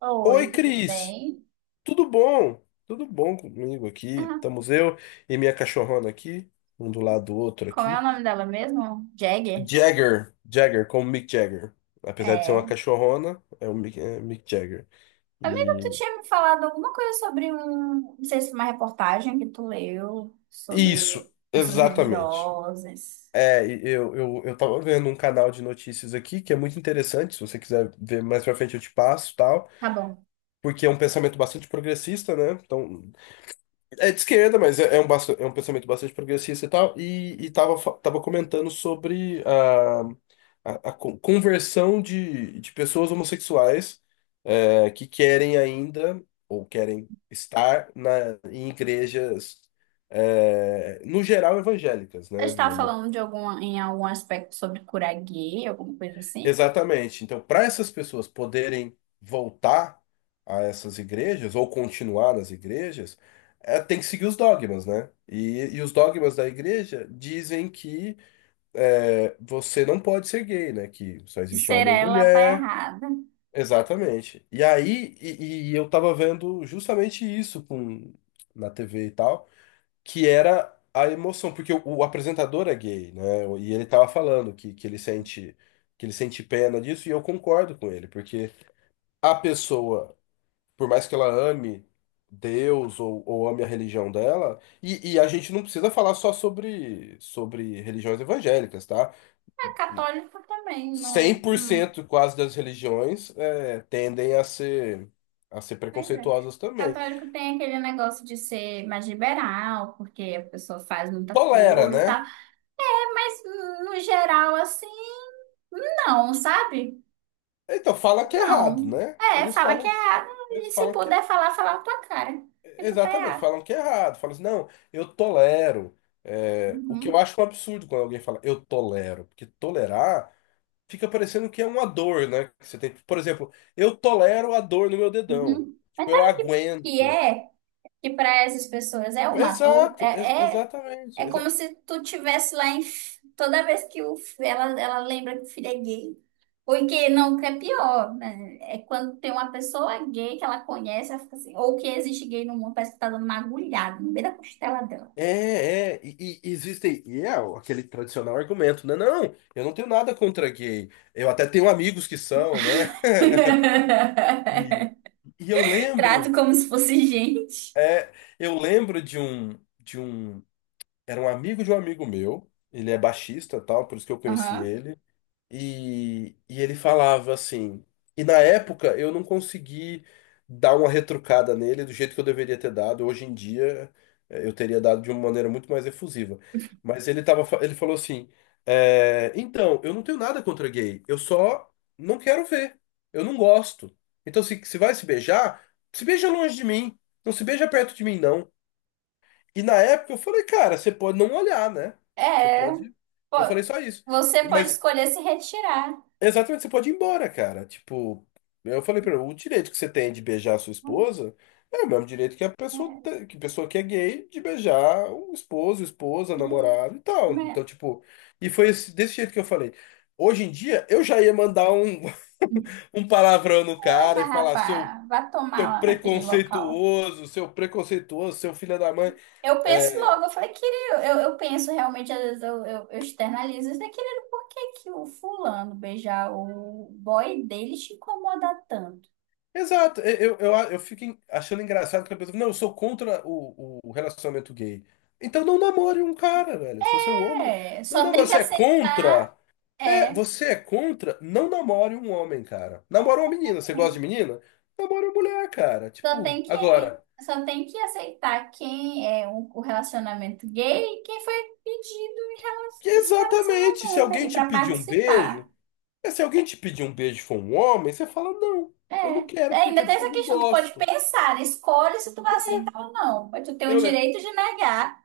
Oi, Oi, tudo Cris. bem? Tudo bom? Tudo bom comigo aqui? Ah, Estamos eu e minha cachorrona aqui, um do lado do outro como é aqui. o nome dela mesmo? Jagger? Jagger, Jagger, como Mick Jagger. Apesar de ser uma É. cachorrona, é o Mick, é Mick Jagger. Amiga, tu E tinha me falado alguma coisa sobre não sei se uma reportagem que tu leu isso, sobre pessoas exatamente. religiosas. E eu tava vendo um canal de notícias aqui que é muito interessante. Se você quiser ver mais pra frente, eu te passo, tal. Tá bom. Porque é um pensamento bastante progressista, né? Então, é de esquerda, mas é um pensamento bastante progressista e tal, e tava, tava comentando sobre a conversão de pessoas homossexuais, que querem ainda, ou querem estar em igrejas, no geral, evangélicas, Eu né? estava falando de alguma, em algum aspecto sobre curar gay, alguma coisa assim. Exatamente. Então, para essas pessoas poderem voltar a essas igrejas ou continuar nas igrejas, tem que seguir os dogmas, né? E os dogmas da igreja dizem que, você não pode ser gay, né? Que só E existe ser homem e ela tá mulher. errada. Exatamente. E eu tava vendo justamente isso com, na TV e tal, que era a emoção, porque o apresentador é gay, né? E ele tava falando que ele sente pena disso, e eu concordo com ele, porque a pessoa, por mais que ela ame Deus ou ame a religião dela, e a gente não precisa falar só sobre religiões evangélicas, tá? É católico também, Cem não. por cento quase das religiões tendem a ser Pois é. preconceituosas também. Católico tem aquele negócio de ser mais liberal, porque a pessoa faz muita Tolera, coisa, tá? né? Mas no geral, assim, não, sabe? Então fala que é errado, Não. né? É, Eles fala que é falam, A. eles E se falam que é puder falar, fala a tua cara. Que tu tá é exatamente, A. falam que é errado, falam assim, não, eu tolero. É, o que eu Uhum, acho um absurdo quando alguém fala eu tolero, porque tolerar fica parecendo que é uma dor, né? Que você tem, por exemplo, eu tolero a dor no meu dedão. uhum. Mas Tipo, eu sabe o que, que aguento. é? Que pra essas pessoas é uma dor. Exato, ex- é, exatamente. é exa- como se tu tivesse lá em. Toda vez que o, ela lembra que o filho é gay. Ou que não, que é pior, né? É quando tem uma pessoa gay que ela conhece, ela fica assim, ou que existe gay no mundo, parece que tá dando uma agulhada no meio da costela dela. é, é, e, e Existe, e é aquele tradicional argumento, né? Não, eu não tenho nada contra gay. Eu até tenho amigos que são, né? E, e eu Trato lembro, como se fosse gente. é, eu lembro de um. De um. Era um amigo de um amigo meu. Ele é baixista, tal, por isso que eu conheci Aham. ele. E ele falava assim. E na época eu não consegui dar uma retrucada nele do jeito que eu deveria ter dado. Hoje em dia, eu teria dado de uma maneira muito mais efusiva. Mas ele tava, ele falou assim: então, eu não tenho nada contra gay, eu só não quero ver. Eu não gosto. Então, se vai se beijar, se beija longe de mim. Não se beija perto de mim, não. E na época eu falei, cara, você pode não olhar, né? Você É, pode. pô, Eu falei só isso. você pode Mas escolher se retirar. exatamente, você pode ir embora, cara. Tipo, eu falei pra ele, o direito que você tem de beijar a sua esposa é o mesmo direito que que a pessoa que é gay de beijar o esposo, esposa, Ih, namorado e tal. né? Então, tipo, desse jeito que eu falei. Hoje em dia, eu já ia mandar um, um palavrão no cara Ah, e falar, seu, rapaz, vá tomar seu lá naquele local. preconceituoso, seu preconceituoso, seu filho da mãe. Eu penso é, logo, eu falei, querido, eu penso realmente, às vezes eu externalizo, eu falei, querido, por que que o fulano beijar o boy dele te incomoda tanto? Exato, eu fico achando engraçado que a pessoa, não, eu sou contra o relacionamento gay. Então não namore um cara, velho. Se você é um homem, É, não só tem namore. que Você é aceitar. contra? É, É, você é contra? Não namore um homem, cara. Namora uma menina. Você gosta de é. menina? Namora uma mulher, cara. Só Tipo, tem que, agora, só tem que aceitar quem é o relacionamento gay e quem foi pedido em que relação, nesse exatamente, se relacionamento alguém ali te para pedir um participar. beijo, se alguém te pedir um beijo e for um homem, você fala, não, É. eu não quero É, porque ainda tem eu essa não questão, tu pode gosto. pensar, escolhe se tu vai aceitar ou não, mas tu tem o Eu, direito de negar.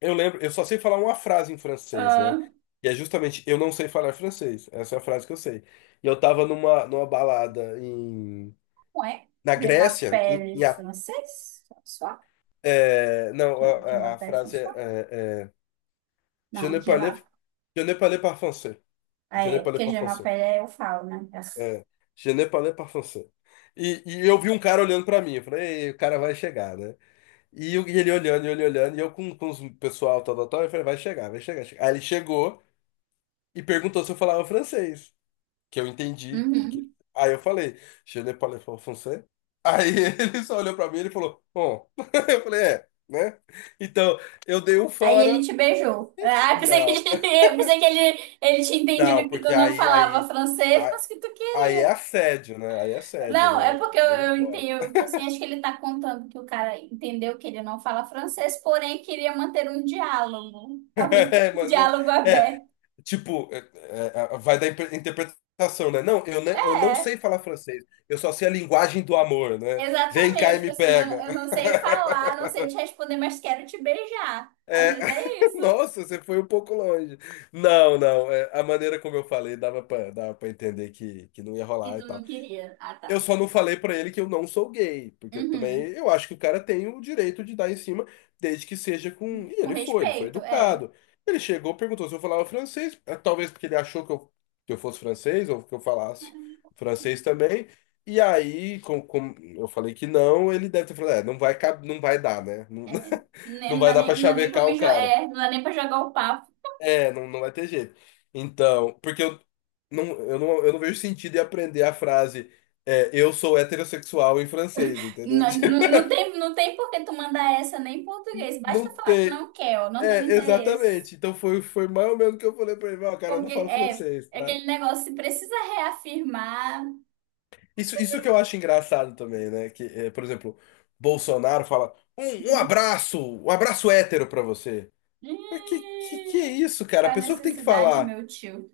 Eu lembro, eu só sei falar uma frase em francês, né? Ah, E é justamente, eu não sei falar francês. Essa é a frase que eu sei. E eu tava numa balada em, não é? na Grécia, em, Gemapele em A- francês? François? é, não, a Gemapele frase é, François? é, é, Je Não, ne parle, Gemapele. je ne parle pas français. Je ne É, parle porque pas français. Gemapele eu falo, né? É, je ne parle pas français. E eu vi um cara olhando pra mim. Eu falei, ei, o cara vai chegar, né? E ele olhando, e ele olhando, e eu com o pessoal, tal, tal, tal. Eu falei, vai chegar, vai chegar, chega. Aí ele chegou e perguntou se eu falava francês, que eu entendi. Uhum. Aí eu falei, je ne parle pas français. Aí ele só olhou pra mim e ele falou, bom. Eu falei, é, né? Então, eu dei um Aí fora. ele te beijou. Gente, Ah, eu pensei que, não, eu pensei que ele tinha não, entendido que tu porque não aí, falava francês, a- mas que tu aí, é queria. assédio, né? Aí é assédio, Não, né? é porque Aí não eu pode. entendo que assim, acho que ele tá contando que o cara entendeu que ele não fala francês, porém queria manter um diálogo. Talvez É, um mano, diálogo é, aberto. tipo, vai da interpretação, né? Não, eu, eu não É, sei falar francês, eu só sei a linguagem do amor, né? Vem cá exatamente. e Tipo me assim, pega. eu não sei falar, não sei te responder, mas quero te beijar. Às É, vezes é isso nossa, você foi um pouco longe. Não, não, é, a maneira como eu falei dava pra entender que não ia que rolar e tu não tal. queria. Ah, Eu tá. só não falei pra ele que eu não sou gay, porque eu também Uhum. eu acho que o cara tem o direito de dar em cima, desde que seja com. E Com ele foi respeito, é. educado. Ele chegou, perguntou se eu falava francês, talvez porque ele achou que eu fosse francês ou que eu falasse francês também. E aí, como eu falei que não, ele deve ter falado, é, não vai, não vai dar, né? É, né, não vai dar pra não dá nem pra chavecar o cara. é, não dá nem pra jogar o papo. É, não, não vai ter jeito. Então, porque eu não, eu não vejo sentido em aprender a frase, eu sou heterossexual em francês, entendeu? Não, não, não tem, não tem por que tu mandar essa nem em português. Não Basta falar que tem. não quer, ó, não tem É, interesse. exatamente. Então foi, foi mais ou menos o que eu falei pra ele, ó, cara, eu não Porque falo é, francês, é tá? aquele negócio, se precisa reafirmar. Isso que eu acho engraçado também, né? Que, é, por exemplo, Bolsonaro fala um, um abraço hétero pra você. Mas que é Ih, isso, cara? A faz pessoa que tem que necessidade, falar. meu tio.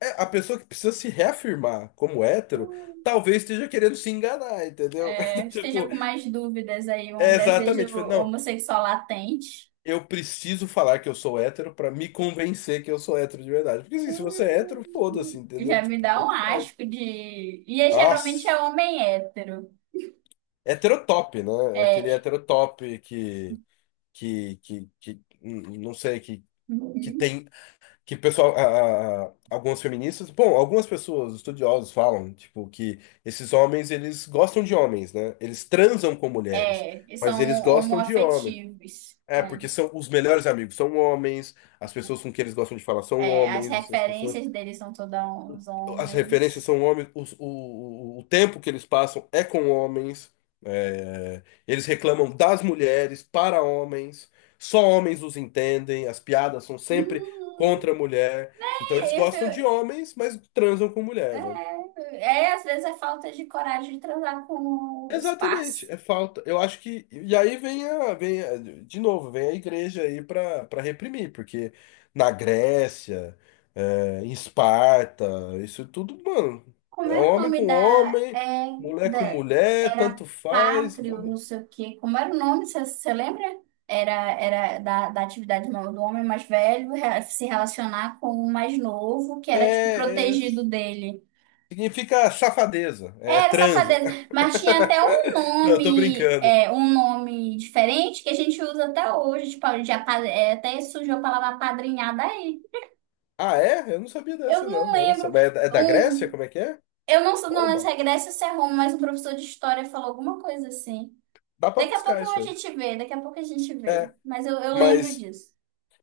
É, a pessoa que precisa se reafirmar como hétero, talvez esteja querendo se enganar, entendeu? É, esteja Tipo, com mais dúvidas aí, um é exatamente. desejo Foi, não, homossexual latente. eu preciso falar que eu sou hétero pra me convencer que eu sou hétero de verdade. Porque assim, se você é hétero, foda-se, entendeu? Já me Tipo, dá um tanto faz. asco de. E é, geralmente Nossa, é homem hétero. heterotop, né? É aquele É. heterotop que não sei, que tem que o pessoal, algumas feministas, bom, algumas pessoas, estudiosos falam, tipo, que esses homens, eles gostam de homens, né? Eles transam com mulheres, É, eles são mas eles gostam de homens. homoafetivos. É, É, porque são os melhores amigos são homens, as pessoas com quem eles gostam de falar são é, as homens, as pessoas referências deles são todos os o- as referências homens. são homens, o tempo que eles passam é com homens, eles reclamam das mulheres para homens, só homens os entendem, as piadas são sempre Hum, contra a mulher, então eles é, eu, fui- gostam de é, homens, mas transam com mulher, né? é, às vezes é falta de coragem de transar com os Exatamente, pais. é falta. Eu acho que. E aí vem a, de novo, vem a igreja aí para para reprimir, porque na Grécia, em Esparta, isso tudo, mano, Como é era o homem nome com da, homem, é, mulher com da mulher, era tanto faz, pátrio, não vamos. sei o quê. Como era o nome, você lembra? Era, era da, da atividade do homem mais velho se relacionar com o mais novo, que era tipo É, é- protegido dele. significa safadeza, é Era transa. safadeza, mas tinha até um Não, eu tô nome, brincando. é, um nome diferente que a gente usa até hoje, tipo, já, é, até surgiu a palavra apadrinhada aí. Ah, é? Eu não sabia Eu dessa, não não. Olha só. lembro, Mas é da, é da Grécia? um, Como é que é? eu não, sou- não lembro se Oba, é Grécia ou se é Roma, mas um professor de história falou alguma coisa assim. dá pra Daqui a buscar pouco isso a aí. gente vê, daqui a pouco a gente vê, É. mas eu lembro Mas. disso.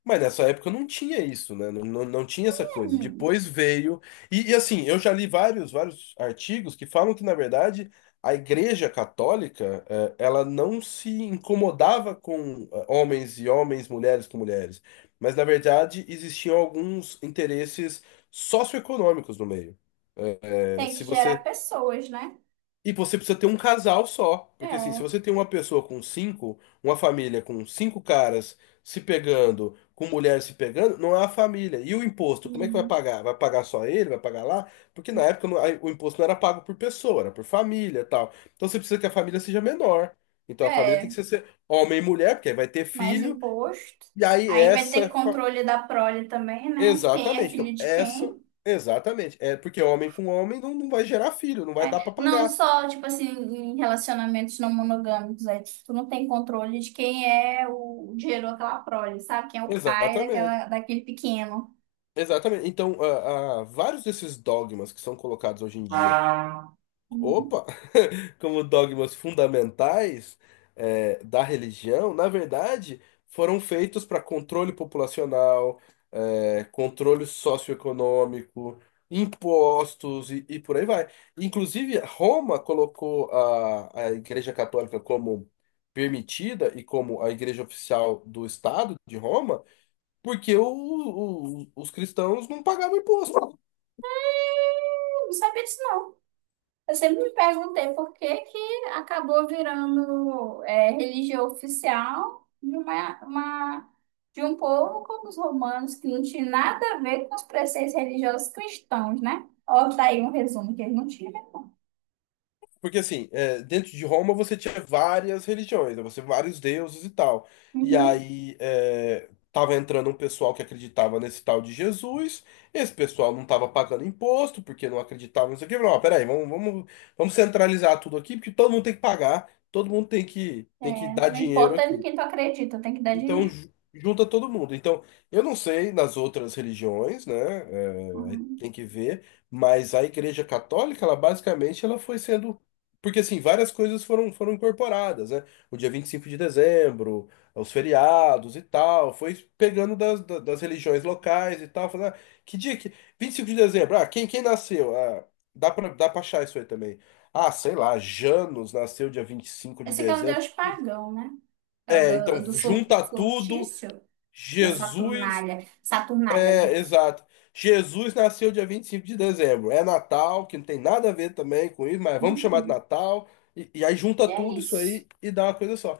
Mas nessa época não tinha isso, né? Não, não, não tinha essa É, coisa. hum, Depois veio. Assim, eu já li vários artigos que falam que, na verdade, a Igreja Católica, ela não se incomodava com homens e homens, mulheres com mulheres. Mas, na verdade, existiam alguns interesses socioeconômicos no meio. Tem que Se gerar você pessoas, né? e você precisa ter um casal só. Porque assim, se É. você tem uma pessoa com cinco, uma família com cinco caras se pegando, com mulheres se pegando, não é uma família. E o imposto, como é que vai Uhum. pagar? Vai pagar só ele? Vai pagar lá? Porque na época aí o imposto não era pago por pessoa, era por família e tal. Então você precisa que a família seja menor. Então a família tem É, que ser ser homem e mulher, porque aí vai ter mais filho. imposto. E aí Aí vai ter essa. fa- controle da prole também, né? Quem é Exatamente. filho Então de essa. quem. Exatamente. É porque homem com homem não, não vai gerar filho, não vai É, dar pra não pagar. só, tipo assim, em relacionamentos não monogâmicos, aí tu não tem controle de quem é o gerou aquela prole, sabe? Quem é o pai Exatamente. daquela, daquele pequeno. Exatamente. Então, vários desses dogmas que são colocados hoje em dia, Ah. Uhum. opa, como dogmas fundamentais, da religião, na verdade, foram feitos para controle populacional, controle socioeconômico, impostos e por aí vai. Inclusive, Roma colocou a Igreja Católica como permitida e como a igreja oficial do Estado de Roma porque os cristãos não pagavam imposto. Eu não sabia disso, não. Eu sempre me perguntei por que que acabou virando é, religião oficial de, uma- de um povo como os romanos, que não tinha nada a ver com os preceitos religiosos cristãos, né? Ó, tá aí um resumo que eles não tinham. Porque, assim, dentro de Roma você tinha várias religiões, né? Você vários deuses e tal. E Uhum. aí tava entrando um pessoal que acreditava nesse tal de Jesus, esse pessoal não tava pagando imposto, porque não acreditava, não sei o quê. Falou, ó, peraí, vamos, vamos centralizar tudo aqui, porque todo mundo tem que pagar, todo mundo É, tem que dar não dinheiro importa em aqui. quem tu acredita, tem que dar Então, dinheiro. Junta todo mundo. Então, eu não sei nas outras religiões, né? Aí Uhum. tem que ver, mas a Igreja Católica, ela basicamente ela foi sendo. Porque, assim, várias coisas foram, foram incorporadas, né? O dia 25 de dezembro, os feriados e tal, foi pegando das, das religiões locais e tal, falando, ah, que dia que. 25 de dezembro, ah, quem, quem nasceu? Ah, dá pra achar isso aí também. Ah, sei lá, Janos nasceu dia 25 de Esse aqui é o dezembro. deus pagão, né? É o É, do, então do junta tudo sortício da Jesus, Saturnália. Saturnália, não é, é? exato. Jesus nasceu dia 25 de dezembro. É Natal, que não tem nada a ver também com isso, mas vamos chamar de Uhum. Natal. E aí junta E é tudo isso isso. aí e dá uma coisa só.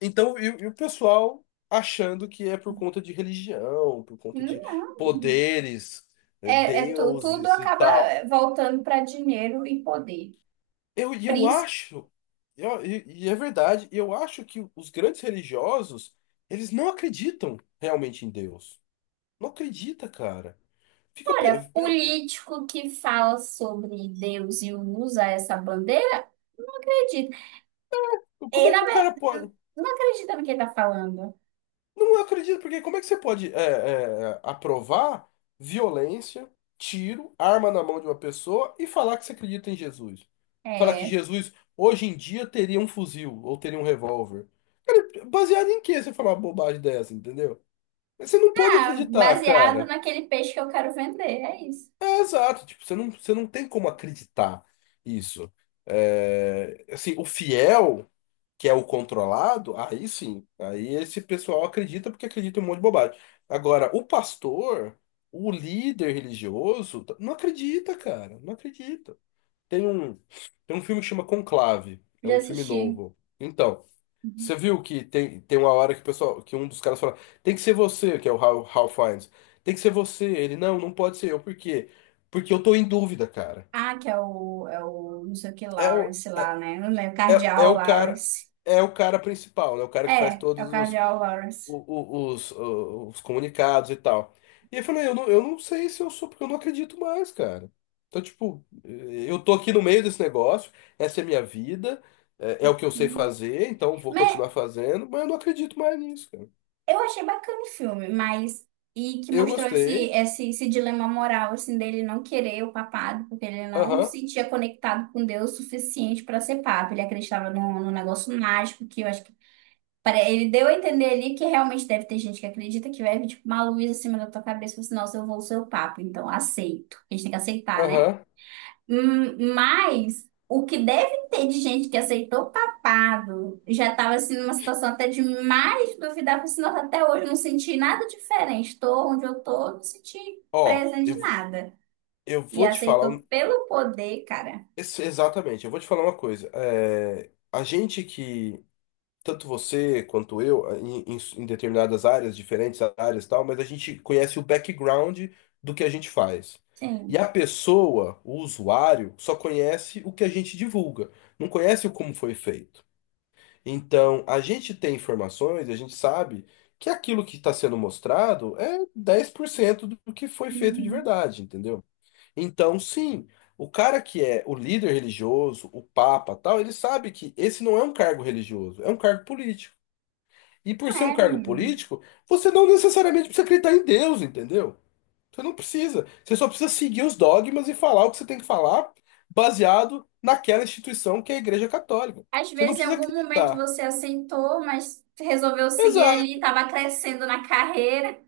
Então, e o pessoal achando que é por conta de religião, por conta de não. poderes, É, tudo deuses e acaba tal. eh, voltando para dinheiro e poder. E eu Príncipe, acho, e é verdade, eu acho que os grandes religiosos, eles não acreditam realmente em Deus. Não acredita, cara. Fica, olha, político que fala sobre Deus e usa essa bandeira, não acredito. Como Ele, é que o cara pode. não acredita no que ele está falando. Não acredito, porque como é que você pode aprovar violência, tiro, arma na mão de uma pessoa e falar que você acredita em Jesus? Falar que É, Jesus hoje em dia teria um fuzil ou teria um revólver. Baseado em que você falar uma bobagem dessa, entendeu? Você não pode ah, acreditar, baseado cara. naquele peixe que eu quero vender, é isso. É exato, tipo, você não tem como acreditar isso. É, assim, o fiel. Que é o controlado, aí sim. Aí esse pessoal acredita porque acredita em um monte de bobagem. Agora, o pastor, o líder religioso, não acredita, cara. Não acredita. Tem um, tem um filme que chama Conclave. É Já um filme assisti. novo. Então, você Uhum. viu que tem, tem uma hora que o pessoal, que um dos caras fala, tem que ser você, que é o Hal Fiennes. Tem que ser você. Ele, não, não pode ser eu. Por quê? Porque eu tô em dúvida, cara. Ah, que é o, é o não sei o que É o, Lawrence lá, né? Não lembro, é Cardeal o cara, Lawrence. é o cara principal, né? O cara que faz É, é o todos os Cardeal o- Lawrence. Os comunicados e tal. E eu falei, eu não sei se eu sou, porque eu não acredito mais, cara. Então, tipo, eu tô aqui no meio desse negócio, essa é a minha vida, é, é o que eu sei Uhum. fazer, então vou continuar fazendo, mas eu não acredito mais nisso, cara. Eu achei bacana o filme, mas. E que Eu mostrou gostei, esse dilema moral, assim, dele não querer o papado, porque ele não aham, se sentia conectado com Deus o suficiente para ser papa. Ele acreditava num negócio mágico, que eu acho que. Ele deu a entender ali que realmente deve ter gente que acredita que vai vir, tipo, uma luz acima da tua cabeça e fala assim, nossa, eu vou ser o papa, então aceito. A gente tem que aceitar, né? aham. Mas o que deve ter de gente que aceitou papado já estava assim numa situação até de mais duvidar, porque senão até hoje eu não senti nada diferente. Estou onde eu estou, não senti Ó, presa de nada. eu E vou te falar, aceitou pelo poder, cara. Exatamente, eu vou te falar uma coisa. É, a gente que tanto você quanto eu, em, em determinadas áreas, diferentes áreas e tal, mas a gente conhece o background do que a gente faz. E Sim. a pessoa, o usuário, só conhece o que a gente divulga, não conhece o como foi feito. Então, a gente tem informações, a gente sabe que aquilo que está sendo mostrado é 10% do que foi feito de Uhum. verdade, entendeu? Então, sim, o cara que é o líder religioso, o papa, tal, ele sabe que esse não é um cargo religioso, é um cargo político. E por Não ser um é, cargo menino. político, você não necessariamente precisa acreditar em Deus, entendeu? Você não precisa. Você só precisa seguir os dogmas e falar o que você tem que falar, baseado naquela instituição que é a Igreja Católica. Às Você não vezes, em precisa algum momento acreditar. você aceitou, mas resolveu seguir ali, estava crescendo na carreira,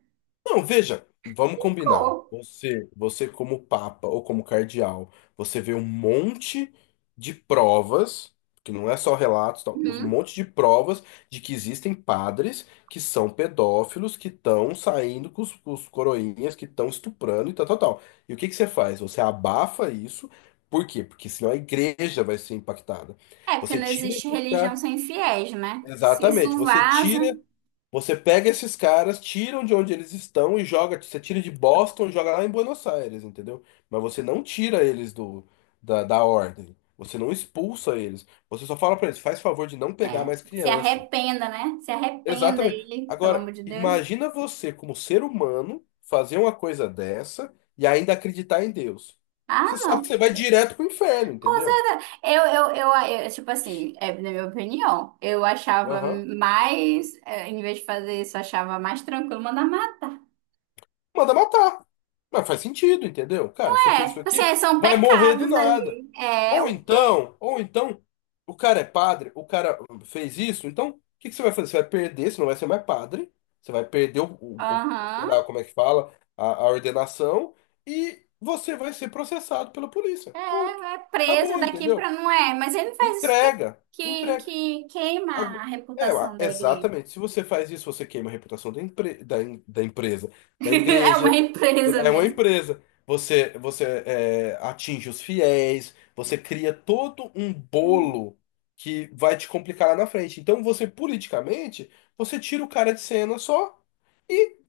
Não, veja, vamos combinar. ficou. Você como papa ou como cardeal, você vê um monte de provas, que não é só relatos, tal, um Uhum. monte de provas de que existem padres que são pedófilos, que estão saindo com com os coroinhas, que estão estuprando e tal, tal, tal. E o que que você faz? Você abafa isso, por quê? Porque senão a igreja vai ser impactada. É, porque Você não tira existe esse religião cara. sem fiéis, né? Se Exatamente, isso você vaza. tira. Você pega esses caras, tiram de onde eles estão e joga. Você tira de Boston, e joga lá em Buenos Aires, entendeu? Mas você não tira eles do da ordem. Você não expulsa eles. Você só fala pra eles, faz favor de não pegar É, mais se criança. arrependa, né? Se arrependa Exatamente. ele, pelo amor Agora, de Deus. imagina você, como ser humano, fazer uma coisa dessa e ainda acreditar em Deus. Ah, Você sabe não. que você vai direto pro inferno, Com entendeu? certeza. Tipo assim, é na minha opinião, eu achava Aham. mais, é, em vez de fazer isso, eu achava mais tranquilo mandar matar. Manda matar. Mas faz sentido, entendeu? Cara, você fez É, isso assim, aqui, é, são vai morrer do pecados nada. ali. É, eu- Ou então, o cara é padre, o cara fez isso, então o que que você vai fazer? Você vai perder, você não vai ser mais padre, você vai perder sei aham. lá como é que fala, a ordenação, e você vai ser processado pela polícia. É, Ponto. é Tá presa bom, daqui entendeu? pra não é. Mas ele faz isso Entrega, entrega. que queima a Ago- É, reputação da igreja. exatamente. Se você faz isso, você queima a reputação da empresa, da É uma igreja. empresa É uma mesmo. empresa. Você atinge os fiéis, você cria todo um bolo que vai te complicar lá na frente. Então, você, politicamente, você tira o cara de cena só,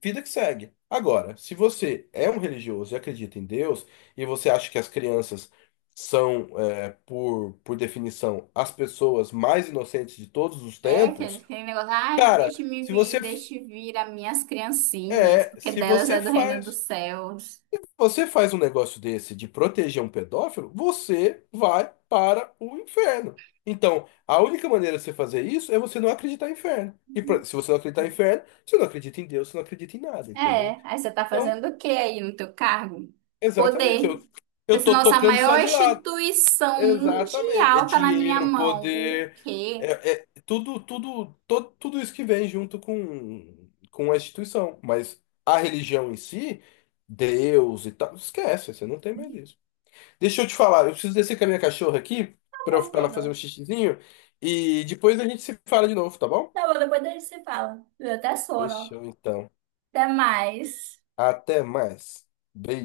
vida que segue. Agora, se você é um religioso e acredita em Deus, e você acha que as crianças são, por definição, as pessoas mais inocentes de todos os É, que tempos, aquele negócio, ai, cara, deixe-me se vir, você, deixe vir as minhas criancinhas, porque se delas é você do reino dos faz. céus. Você faz um negócio desse de proteger um pedófilo, você vai para o inferno. Então, a única maneira de você fazer isso é você não acreditar em inferno. E se você não acreditar em inferno, você não acredita em Deus, você não acredita em nada, entendeu? É, aí você tá Então, fazendo o que aí no teu cargo? exatamente. Poder. Eu Porque se tô nossa tocando só maior de lado. instituição Exatamente. É mundial tá na minha dinheiro, mão. O poder, quê? é, é tudo, tudo, tudo isso que vem junto com a instituição. Mas a religião em si, Deus e tal, esquece, você não tem mais isso. Deixa eu te falar, eu preciso descer com a minha cachorra aqui Tá bom, pra ela fazer um amigo. xixizinho e depois a gente se fala de novo, tá bom? Tá bom, depois a gente se fala. Eu até sono, ó. Fechou então. Até mais. Até mais. Beijo.